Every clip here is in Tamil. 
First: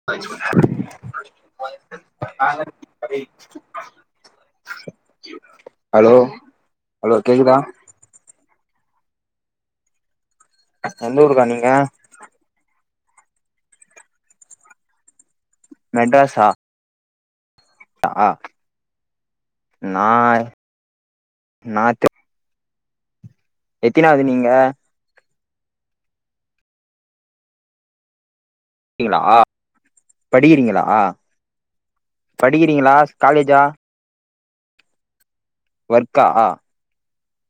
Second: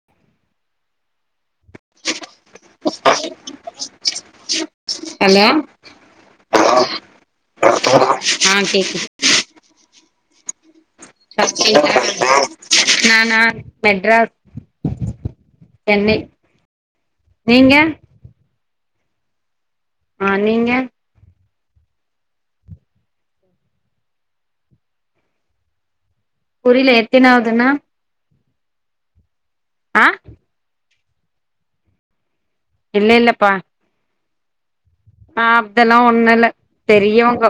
[inaudible] [inaudible] ஹலோ ஹலோ ஹலோ கேக்குதா ஆ கேக்குது எந்த ஊருக்கா நீங்க நானா மெட்ராஸ் சென்னை மெட்ராஸா நீங்க ஆ நா ஆ நீங்க நா எத்தினாவது நீங்க புரியல எத்தினாவதுன்னா ங்களா ஆ படிக்கிறீங்களா படிக்கிறீங்களா இல்ல இல்லப்பா காலேஜ்ஜா ஆ அதெல்லா ஒர்க்கா ஒண்ணு இல்ல பெரியவங்க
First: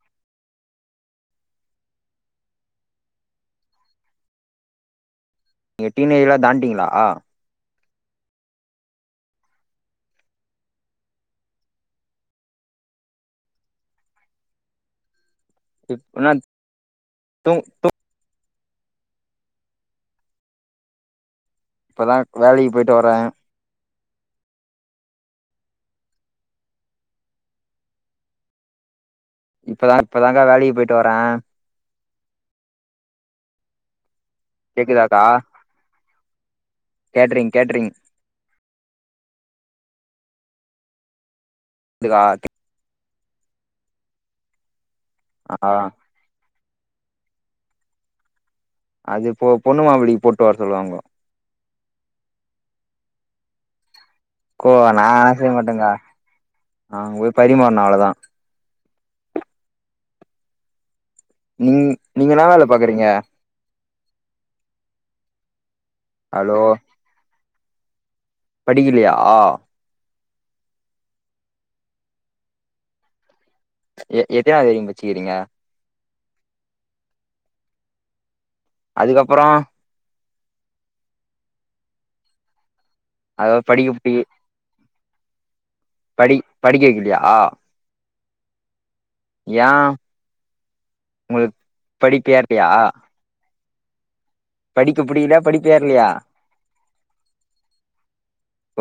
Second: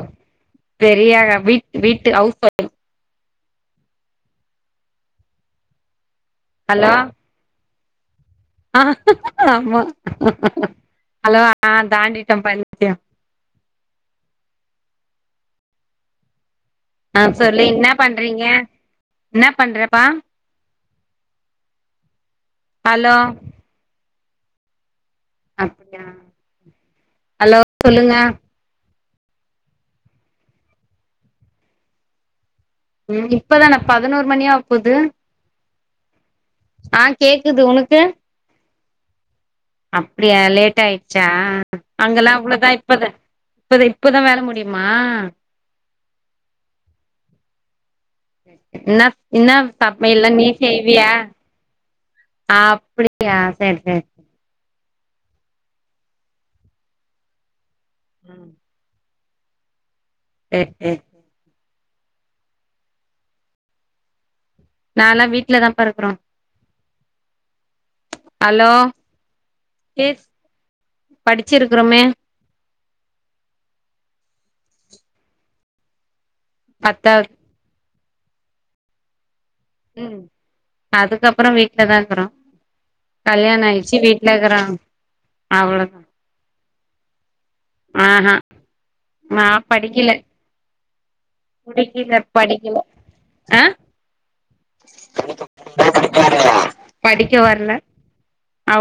பெரிய வீட் வீட்டு வுஸ் நீங்க டீன் ஏஜ்லா தான்டீங்களா ஹலோ ஆமா ஹலோ ஆ தாண்டிட்டோ [unintelligible] [unintelligible] ஆ தூ சொல்லு இன்ன பண்றீங்க இன்னா பண்றப்பா இப்போதா வேலைக்கி போயிட்டு ஹலோ வரே அப்டியா ஹலோ சொல்லுங்க இப்பதா இப்பதாங்கா வேலைக்கி போயிட்டு வரே ம் இப்பதானா பதினோரு மணியா போது கேக்குதாக்கா ஆ கேட்ரிங் கேக்குது கேட்ரிங் உனக்கு அப்படியா லேட் ஆயிடுச்சா இதுக்கா அங்கெல்லா அவ்வளவுதா இப்பத இப்பதா இப்பதா வேல முடியுமா ஆ இன்னா அது பொ இன்னா பொண்ணு மாப்பிள்ளைக்கு சமையல்லா போட்டு நீ வர சொல்லுவாங்கோ செய்வியா அப்படியா சேரி சேரி கோ நா ஆன செய்ய மாட்டேங்கா அங்க போய் பரிமாறணு அவ்வளோதா எ எ நீங் நீங்க என்னா வேல பாக்குறீங்க நான்லா வீட்ல தா பா இருக்குறோ ஹலோ ஹலோ படிக்கலையா எஸ் படிச்சிருக்குறோமே எ எத்தினாவது வரைக்கு படிச்சிருக்கீங்க பத்தா அதுக்கப்பறோ ம் அதுக்கப்பற வீட்ல தா இருக்குறோ கல்யாண அதாவது படிக்க ஆயிச்சு படி வீடலக்கறோ அவளதா படி படிக்க வைக்கலையா ஆஹா நா ஏ படிக்கல உங்களுக்கு புடிக்கல படிப்பு ஏர்லையா படிக்கல ஆ படிக்க புடிக்கலையா படிப்பு ஏர்லையா படிக்க வரல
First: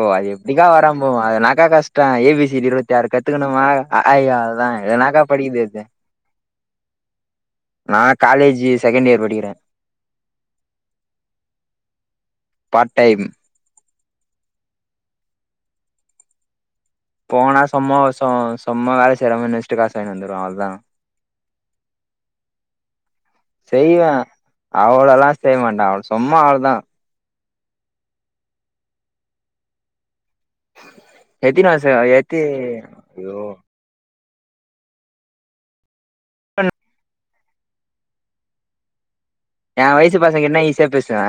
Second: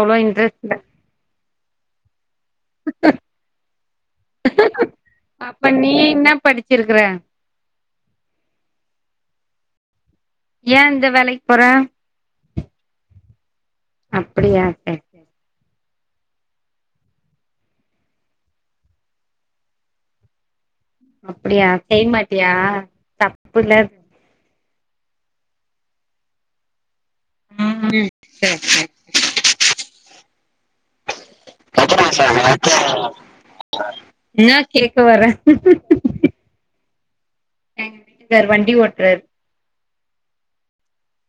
ஓ அது இன்ட்ரெஸ்ட் எப்டிக்கா இல்ல வராமபோகு அது என்னாக்கா கஷ் ஏ பி சி டி இருவத்தாறு கத்துக்கணுமா அ ஆ இ அவ்ளோதா இது என்னாக்கா அப்ப படிக்குது நீ என்ன படிச்சிருக்குற நா காலேஜ்ஜு செகண்ட் இயர் படிக்கிற ஏ இந்த வேலைக்கு போற பார்ட் டைம் அப்படியா சரி சரி போனா சம கஷ்ட சும்மா வேல செய்ற மாரி நடிச்சிட்டு காசு வாங்கிட்டு வந்துருவ அவளதா அப்படியா செய்யமாட்டியா தப்புல்ல அவளெல்லா செய்ய மாட்ட அவ சும்மா அவ்ளதா ஆ சரி சேரி எத்தினாச எத்தி அய்யோ என்னா கேக்க வர [unintelligible] எங்க வீட்டுக்கார் வண்டி ஓட்றாரு ஏ வயசு பசங்கிட்டனா ஈசியா பேசுவே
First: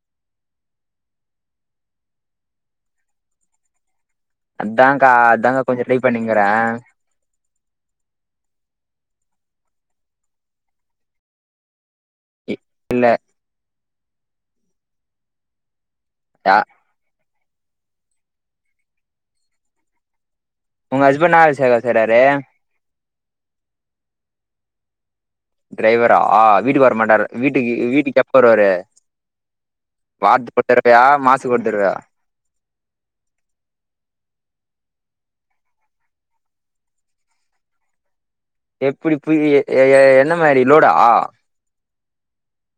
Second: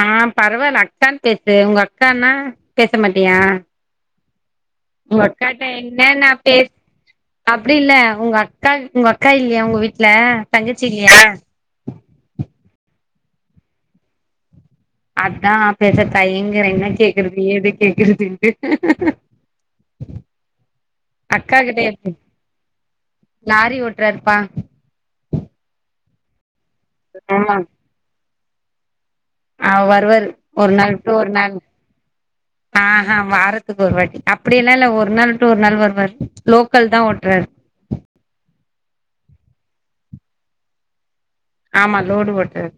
ஆ பரவால்ல அக்கான்னு பேசு உங்க அக்கனா பேச மாட்டியா அதான்க்கா அதான்க்கா உங்கக்காட்ட கொஞ்சோ ட்ரை என்ன நா பண்ணினுக்கிறே பேச அப்டில்ல உங்கக்கா உங்கக்கா இல்லையா உங்க வீட்ல தங்கச்சி இல்லையா இல்ல அததா பேசற யா தயங்கற என்னச்சே க்கறது ஏது கேக்குறது உங்க ஹஸ்பண்ட் என்ன வேல சா அக்காகிட்டே இருக்கு செய்றாரு லாரி ஓட்றாருப்பா டிரைவரா ஆ வீட்டுக்கு வர மாட்டாரு ஆமா வீட்டுக்கு வீட்டுக்கு எப்போ வருவாரு ஆ வருவாரு வாரத்துக்கு ஒரு நாள் தடவையா விட்டு ஒரு நாள் மாசத்துக்கு தடவையா ஆஹா வாரத்துக்கு ஒருவாட்டி அப்படியல்லா இல்ல ஒரு நாள் விட்டு ஒரு நாள் வருவாரு லோக்கல் தா ஓட்றாரு எப்படி பு எ என்ன மாரி லோடா ஆமா லோடு ஓட்றது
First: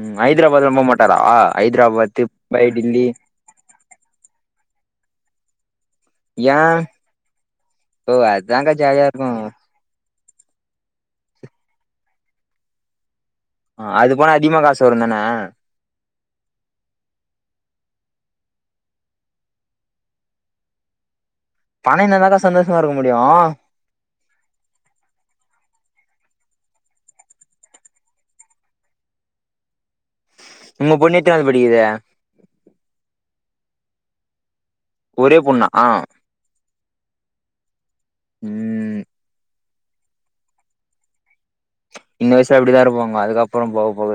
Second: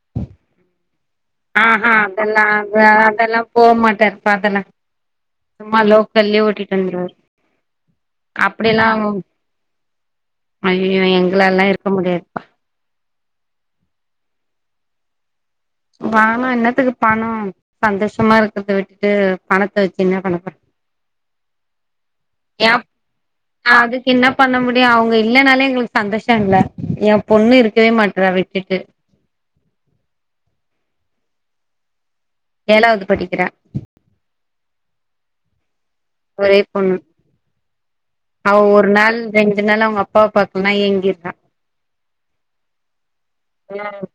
ம் ஹதராபாத் ரொம்ப மா டரா ஆஹா அதெல்லா அ அதெல்லா போகமாட்டார்பா அதெல்லா சும்மா லோக் சல்லி ஏ ஓட்டிட்டு வந்துருவாரு ஓ அதான்க்கா அப்படியெல்லா ஜாலியா இருக்கு அய்யயோ எங்கலாலா இருக்க முடியாதுப்பா ஆ அது போன அதிகமா காசு வருந்தான வாங்கா என்னத்துக்கு பணோ சந்தோஷமா இருக்கறத விட்டுட்டு பணத்த வச்சு என்ன பண்ணப்போற பண இருந்தாதாக்கா சந்தோஷமா இருக்க முடியு அதுக்கு என்ன பண்ண முடியு அவங்க இல்லனாலே எங்ளுக்கு சந்தோஷோ இல்ல ஏ பொண்ணு இருக்கவே மாட்றா விட்டுட்டு உங்க பொண்ணு எத்தினாவது படிக்குது ஏழாவது படிக்கிற ஒரே பொண்ணா ஒரே பொண்ணு அவ ஒரு ம் நாள் ரெண்டு நாள் அவங்க அப்பாவ பாக்கலனா ஏங்கிறா இந்த வயசுல அப்டிதா இருப்பாங்க அதுக்கப்றோ போக ம் போக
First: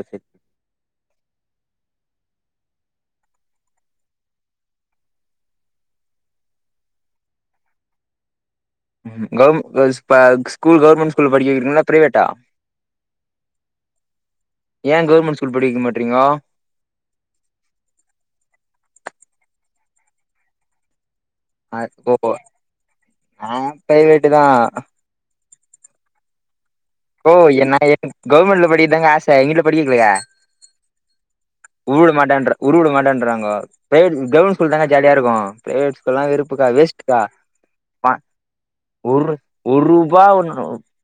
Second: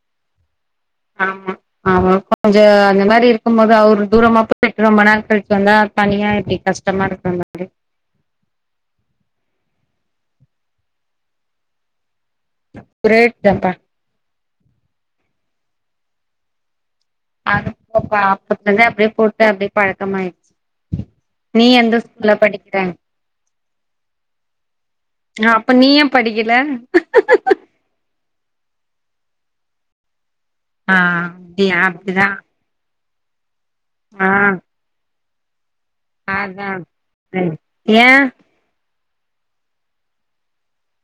ஆமா ஆமா கொஞ்சோ அந்த மாரி இருக்கும்போது அவர் தூரமா போய் ரொம்ப நாள் கழிச்சு வந்தா தனியா எப்டி கஷ்டோ கஷ்டமா இருக்குள்ள ம் கவ்‌ இப்ப ஸ்கூல் கவுர்மெண்ட் ஸ்கூல்ல படிக்க வெக்கிறீங்ளா இல்ல ப்ரைவேட்டா ப்ரைவேட் தா பா ஏ கவுர்மென்ட் ஸ்கூல் படிக்க வெக்க மாட்டிறீங்கோ அது [inaudible] அப்பத்லந்தே அப்டியே போட்டு அப்டியே பழக்கமாய்ச்சு ஓ நானு ப்ரைவேட்டு தா ஆ அப்ப நீ ஏ படிக்கல அக்கோ எனக்கு என்ன கவர்மெண்ட்ல படிக்கதாங்க ஆச எங்க வீட்ல படிக்க வெக்கலியே ஆ அப்டியா உருபட அப்டிதா மாட்ட உருபட மாட்டேன்றாங்கோ ஆ கவர்மெண்ட் ஸ்கூல் தாங்க ஜாலியா இருக்கு பிரைவேட் ஸ்கூல்ல்லா வெருப்புக்கா அதா வேஸ்டுக்கா ஏ ஒரு ஒரு ரூபாய் ஒ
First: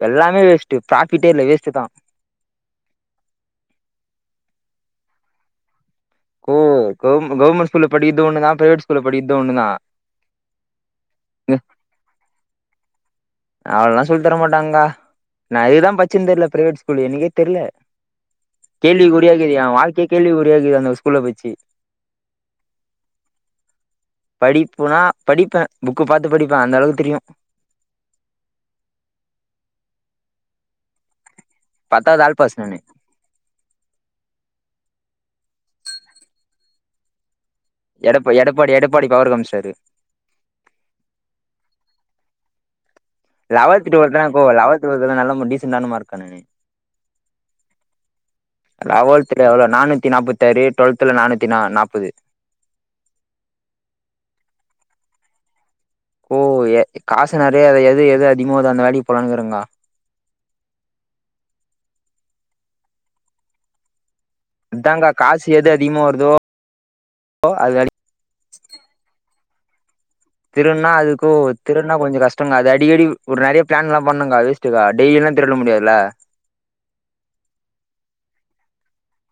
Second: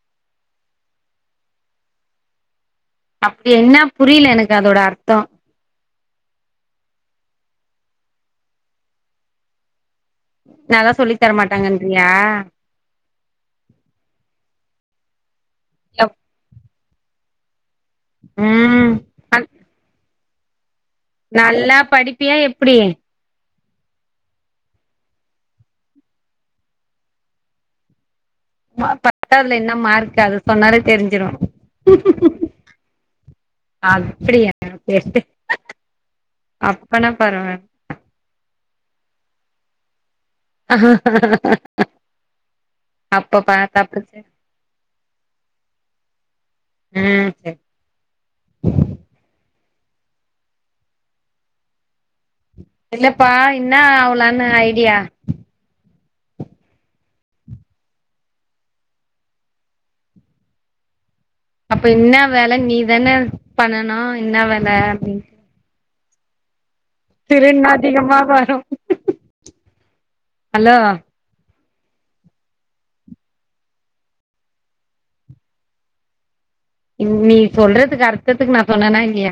எல்லாமே வேஸ்ட்ட் ப்ராஃபிட்டே இல்ல வேஸ்ட்டு தா அப்டி என்ன புரில எனக்கு அதோட அர்த்தோ க்கோ கவர் கவர்மெண்ட் ஸ்கூல்ல படிக்கிறது ஒன்னு தா பிரைவேட் ஸ்கூல்ல படிக்கிறது ஒன்னு தா நல்லா சொல்லி தரமாட்டாங்கன்றியா அவ்ளல்லா சொல்லி தரமாட்டாங்க்கா நா எதுக்குதா படிச்சேன்னே தெரில பிரைவேட் ஸ்கூல் எனக்கே தெரில ம் கேள்வி குரியா அத இக்குது ஏ வாழ்க்கையே கேள்வி குரியா இக்குது அந்த ஸ்கூல்ல பச்சி நல்லா படிப்பியா எப்டி படிப்புனா படிப்பே புக்கு பாத்து படிப்பே அந்த அளவுக்கு தெரியு பத்தாவதுல என்ன மார்க்கு அது சொன்னாலே தெரிஞ்சிரு பத்தாவது ஆல் பாஸ் நானு அப்டியா செர் செரி அப்பனா பரவால்ல எடப் எடப்பாடி எடப்பாடி பவுரு காமிச்சுட்டாரு அப்ப பாத்தா லெவல்டூ டூவெல்த்துல தானே போவ லெவல்து டூவெல்த்துலலா நல்ல டீசண்டான மார்க் கா நானு ம் லெவல்த்ல எவ்ளோ நானூத்தி நாப்பத்தாறு டூவெல்த்ல நானூத்தி நா நாப்பது இல்லப்பா என்னா ஆவுளான்னு ஐடியா ஓ எ காசு நெறையா எது எது அதிகமா வருதோ அந்த வேலைக்கு போலானு இருக்குறேக்கா அப்ப இன்னா வேல நீதானே பண்ணனு இன்ன வேல அத்தாக்கா அப்டின்னு காசு எது அதிகமா வருதோ அது திருட்னா வேலைக் அதிகமா வரு ஹலோ திருட்னா அது க்கோ திருடுனா கொஞ்சோ கஷ்டோ கா அது அடிக்கடி ஒரு நெறைய ப்ளான்ல்லா பண்ணுக்கா வேஸ்டுக்கா டெய்லில்லா திருட முடியாதுல நீ சொல்றதுக்கு அர்த்தத்துக்கு நா சொன்னேனா இல்லியா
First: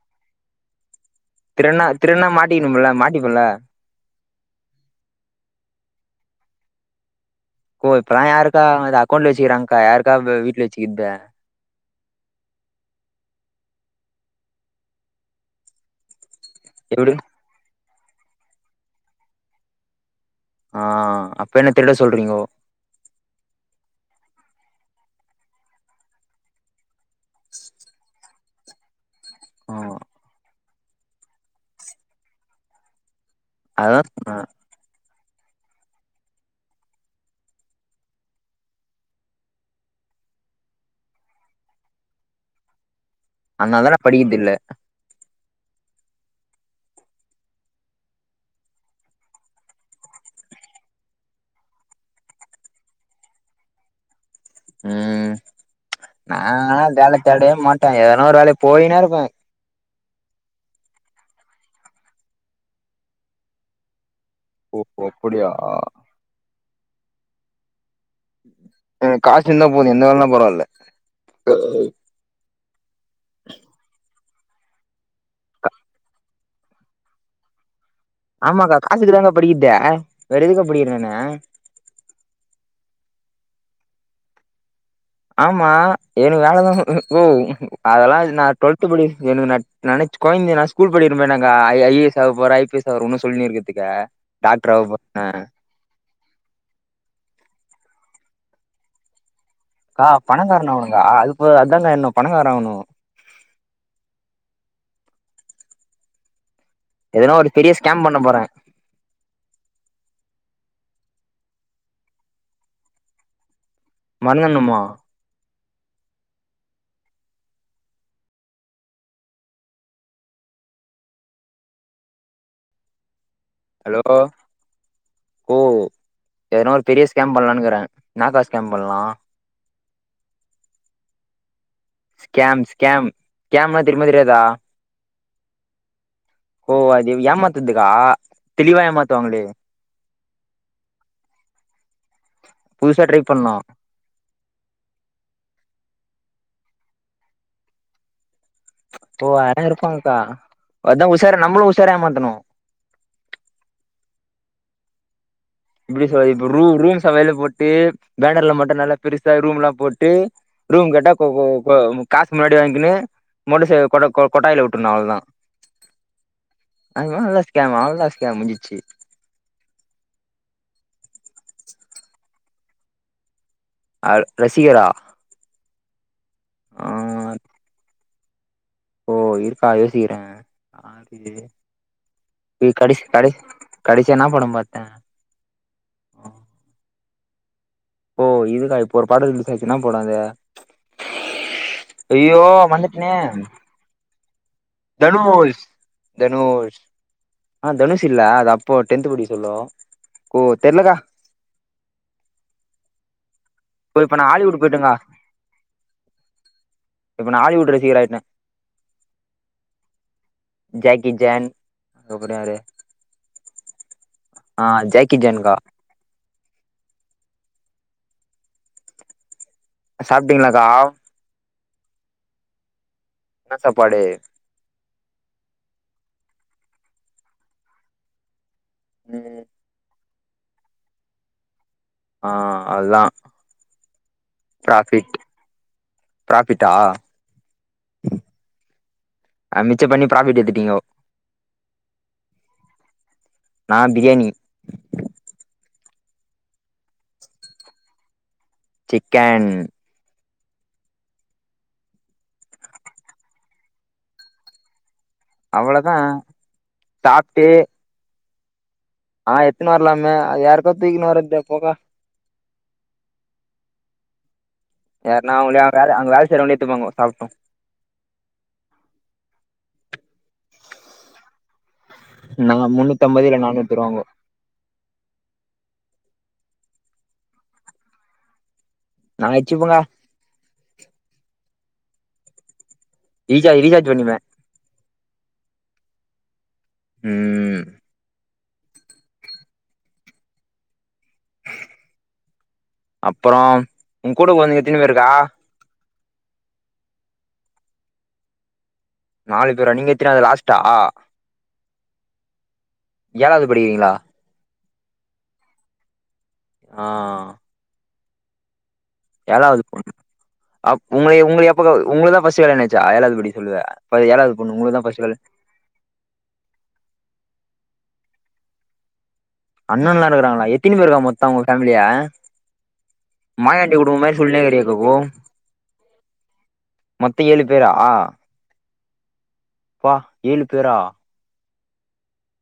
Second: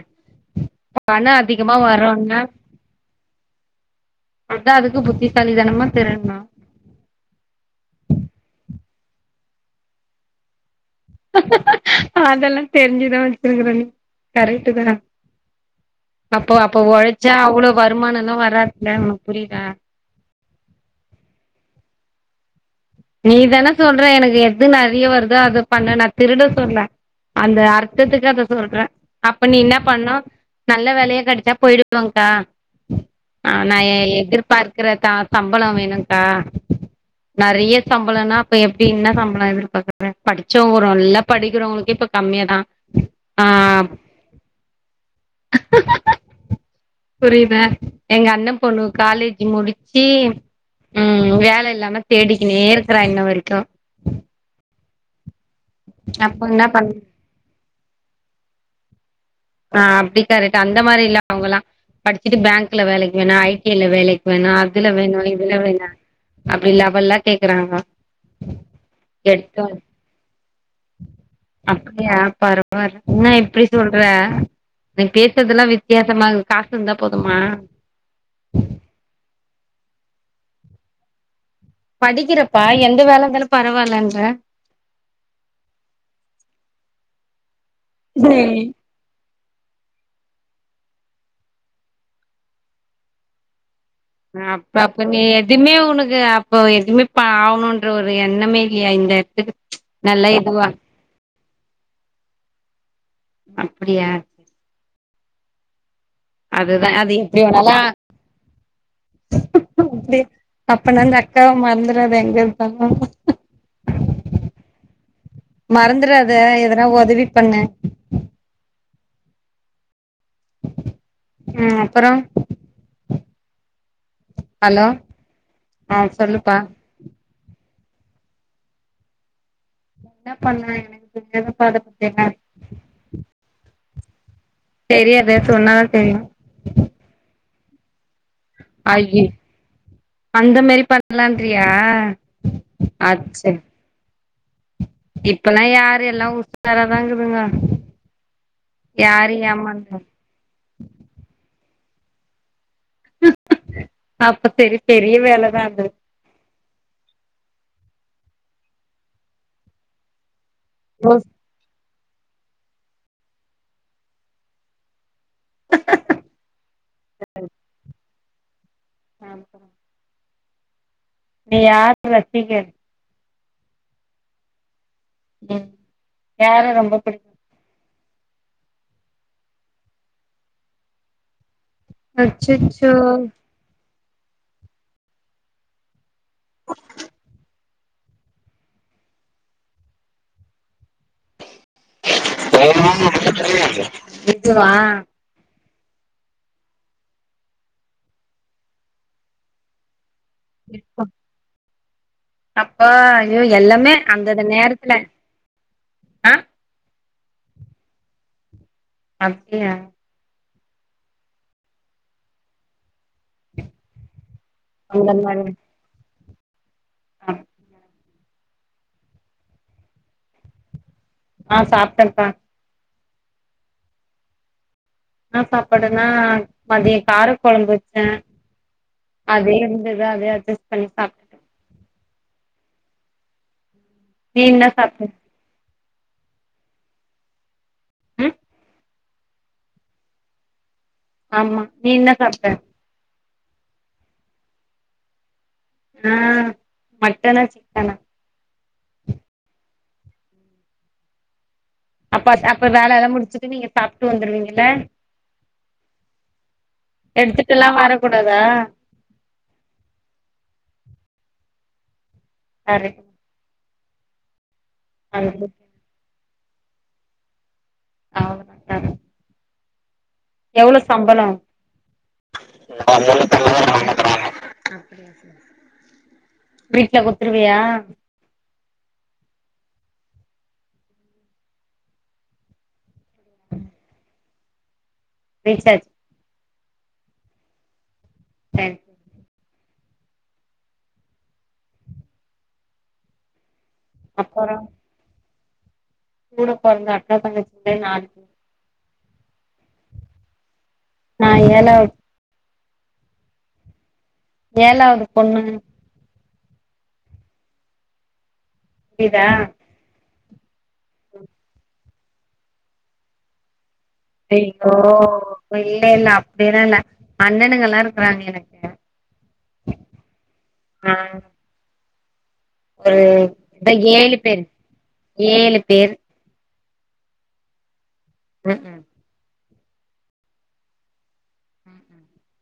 பணோ அதிகமா திருட்னா திருட்னா வருன்னா மாட்டிக்கணும்ல மாட்டிப்பல்ல அதா அதுக்கு புத்திசாலி தனமா திருட்னு கோ இப்பல்லா யார்க்கா அக்கௌண்ட்ல வச்சிக்கிறாங் கா யார்க்கா வெவ் வீட்ல வச்சிக்கிர்த அதெல்லா தெரிஞ்சுதா வெச்சிர்க்குற நீ கரெட்டு தா அப்போ அப்ப எப்டி ஒழச்சா அவ்ளோ வருமானனா வராத் ல உனக் புரிதா ஆ அப் என்ன திருட சொல்றீங்கோ நீ தான சொல்றே எனக்கு எது நறிய வருதோ அத பண்ணு நா திருட சொல்ல அந்த அர்த்தத்துக்கு அத சொல்ற அப்ப நீ ஆ இன்னா பண்ணு நல்ல வேலயா கடிச்சா போய்டுவென்க்கா ஆ நா எ அதா எ ஆ எதிர்பார் க்குறத்தா சம்பளோ வேணுன்கா நறிய சம்பளனா அப்ப எப்டி என்னா சம்ப்லோ எதிர்பாக்குற படிச்சோங்க நல்லா படிக்கிறவங்களுக்கே இப்ப கம்மியா தா அனால ஆ தா நா படிக்கிற்தில்ல புரியுதா எங்க அண்ண பொண்ணு காலேஜி முடிச்சி ம் வேல இல்லாம தேடிக்கினேருக்றா இன்னு வரைக்கு ம் அப்ப என்ன நாங்கலா பண் வேல தேடே மாட்டோ எதனா ஒரு வேலை போயினே இர்ப்பே ஆ அப்டி கரெட் அந்த மாரி இல்ல அவுங்கல்லா படிச்சுட்டு பேங்க்ல வேலைக் வேணா ஐ டி ல வேலெ வேணா ஓ அதுல வேணாலு அப்டியா இதுல வேணா அப்டி லவல்லா கேக்குறாங்கோ என காசு இந்தா போது எந்த வேலலா பரவால்ல அப்டியா பர்வால இன்ன இப்டி சொல்ற நீ பேசுதுெல்லா வித்யாசமா இகு காசு இந்தா போதுமா ஆமாக்கா காசுக்கு தாங்க படிக்கித்தே வேற் எதுக்கா படிக்கிறனு படிக்கிறப்பா எந்த வேல இருந்தாலு பரவால்லன்ற ஆமா எனக்கு வேலதா உ ஓவ் அதெல்லாத் நா டுவல் த்துபடிஸ் சொனுங் நக் நனச் கொய்ந்த நா‌ ஸ்கூல் படிக்கிற பையனாக்கா ஐ ஐ ஏ எஸ் ஆக போறே ஐ பி எஸ் ஆறோ உன்னு சொல்லினே இர்க்குத்துக்க அப்ப அப்ப நீ எதுமே உனக்கு அப் போ எதுமே ப்பா ஆவணுன்ற ஒரு எண்ணமே இல்யா இந்த எட்த்துக்கு கா பணக்காரனாவனுக்கா அதுப்போத் அதான்கா எண்ணோ பணக்கார ஆவ்னு அப்டியா அதுதா அது எதனா எப்டி ஒரு பெரிய வேணாலு ஸ்கேம் பண்ண போறே ஹோ ப்டி அப்பனா அந்தக்காவ மற்ந்துறாத எங்கெருந்தாலு மற்ந்துனுமா மறந்துறாத எதுனா ஒதவி பண்ணு உம் அப்பறோ அலோ ஹலோ ஓ ஆ சொல்லுப்பா ஏனோர் பெரியஸ் கேம்பண்லான்க்குறே நாக்கா ஸ்கேம்ம் பன்லா என்ன பண்ணய் எனக்கு தெரியாதுப்பா அத ப்தி எல்லா கேம் ஸ்கேம் கேம்ம தெரிமா தெரியாதா தெரியாதே சொன்னாதா தெரியு ஓ அதிவ் ஏமாத்துதுக்கா தெளிவா ஐயி ஏமாத்துவாங்களே அந்த மாரி பண்லான்றியா புதுசா ட்ரை அச்செ பண்ணலா இப்பலா யாரு எல்லா உசாராதா இக்குதுங்க யாரி ஏமாந் ஹ அத்தா உசார நம்மளு உஷார ஏமாத்தணு அப்ப செரி பெரிய வேலதா அது எப்டி சொல் இப்ப ரூ ரூம் சவைல போட்டு பேனர்லாம் மட்டு நல்லா பெருசா ரூம் எல்லா போட்டு ரூம் கேட்டா கொ யோஸ் கொ கொ காஸ் முன்னாடி வாங்கிக்கின்னு மொட்டுசே கொடு கோ கொட்டாய்ல விட்ருணு அவ்ளதா [unintelligible] முஞ்சிச்சி அம் ஏ யாரா டீ கேட் அ ரசிகரா ம் யார ஆ ரொம்ப புடிக் ஓ இருக்கா யோசிக்கிறே அது அச்சச்சோ கடசி கடசி கடசியா என்னா படோ பாத்தே ஆ ஓ இதுக்கா இப்போ ஒரு படோ ரிலிஸ் ஆச்சி என்னா படோ அது ஐயோ வந்துட்னே விட்றவா தனுஷ் தனுஷ் ஆ தனுஷ் இல்ல அது அப்போ டென்த் படிக்க சொல்லோ ஓ தெர்லக்கா அப்போ ஐயோ எல்லாமே இப்ப நா அந்தந்த ஹாலிவுட் நேரத்துல போயிட்டேங்கா ஆ இப்ப நா ஹாலிவுட் ரசிகராயிட்ட அப்டியா ஜாக்கி ஜான் அப்ரோ யாரு ஆ ஜாக்கி ஜான்கா அ சாப்டீங்ளாக்கா ஆ சாப்டன்பா என்ன சாப்பாடு என்னா சாப்பாடுனா மதிய கார கொழம்பு வச்சே ம் அதே வந்து அத அதே அட்ஜஸ்ட் பண்ணி சாப் ஆ அதுதா நீ என்ன சாப்ட்ட பிராஃபிட் பிராஃபிட்டா ம் ஆ மிச்ச பண்ணி ப்ராஃபிட் எத்துட்டீங்கோ ஆமா நீ என்ன சாப்ட நா பிரியாணி ஆ மட்டனா சிக்கனா சிக்கன் அப்ப அப்ப வேல எல்லா முடிச்சுட்டு நீங்க சாப்டு வந்துடுவீங்கல்ல அவ்வளோதா சாப்ட்டு எடுத்துட்டு எல்லா வரக்கூடாதா ஆ எத்துனு வரலாமே அத யாருக்கா தூக்கினு வரது போகா அரி யாருனா அவ்ளோதா அவங்களே வேல அங்க வேல செய்றவங்களே எடுத்துப்பாங்க சாப்ட்டு அவ்ளோதாங்க யாரு எவ்ளோ சம்பளோ நா ஆ முன்னூத்தம்பது இல்ல முண்ணுத்தம்பது நானூத்தி ரவுண்டா ரூவாங்கோ தருவாங்க வீட்ல குத்துருவியா நா வச்சுப்பங்கா ரீசா ரீசார்ஜ் பண்ணிப்பே ரீசார்ஜ் ம் சரி அப்றோ உங்கூட அப்பறோ பொறந்தங்க எத்தினி பேருக்கா கூட போறந்த அக்கா தங்கச்சி நாளு நாலு பேரா நீங்க எத்தினாது லாஸ்ட்டா நா ஏழாவ்து ஏழாவது படிக்கிறீங்ளா ஏழாவது பொண்ணு ஆ புரியுதா ஏழாவது அப்ப உங்கள உங்களுக்கு எப்ப உங்களுக்கு தா ஃபர்ஸ்ட் கல்யாணோ ஆயிச்சா ஏழாவது படி சொல்லுவ ஏழாவது பொண்ணு ஐயோ உங்களுக்குதா ஃபர்ஸ்ட் கல்யாணோ இல்ல இல்ல அப்டில்லா இல்ல அண்ணனுங்கல்லா இருக்கறாங்க எனக்கு அண்ணல்லா இருக்கிறாங்ளா எத்தினி பேருக்கா ஆ மொத்தோ உங்க ஃபேமிலில ஒரு இந்த மாயாண்டி குடும்பம் ஏழு மாரி சொல்லினே பேரு இருக்கிரியேக்கா க்கோ ஏழு பேர் மொத்த ஏழு பேரா ம் ப்பா ஏழு பேரா ம்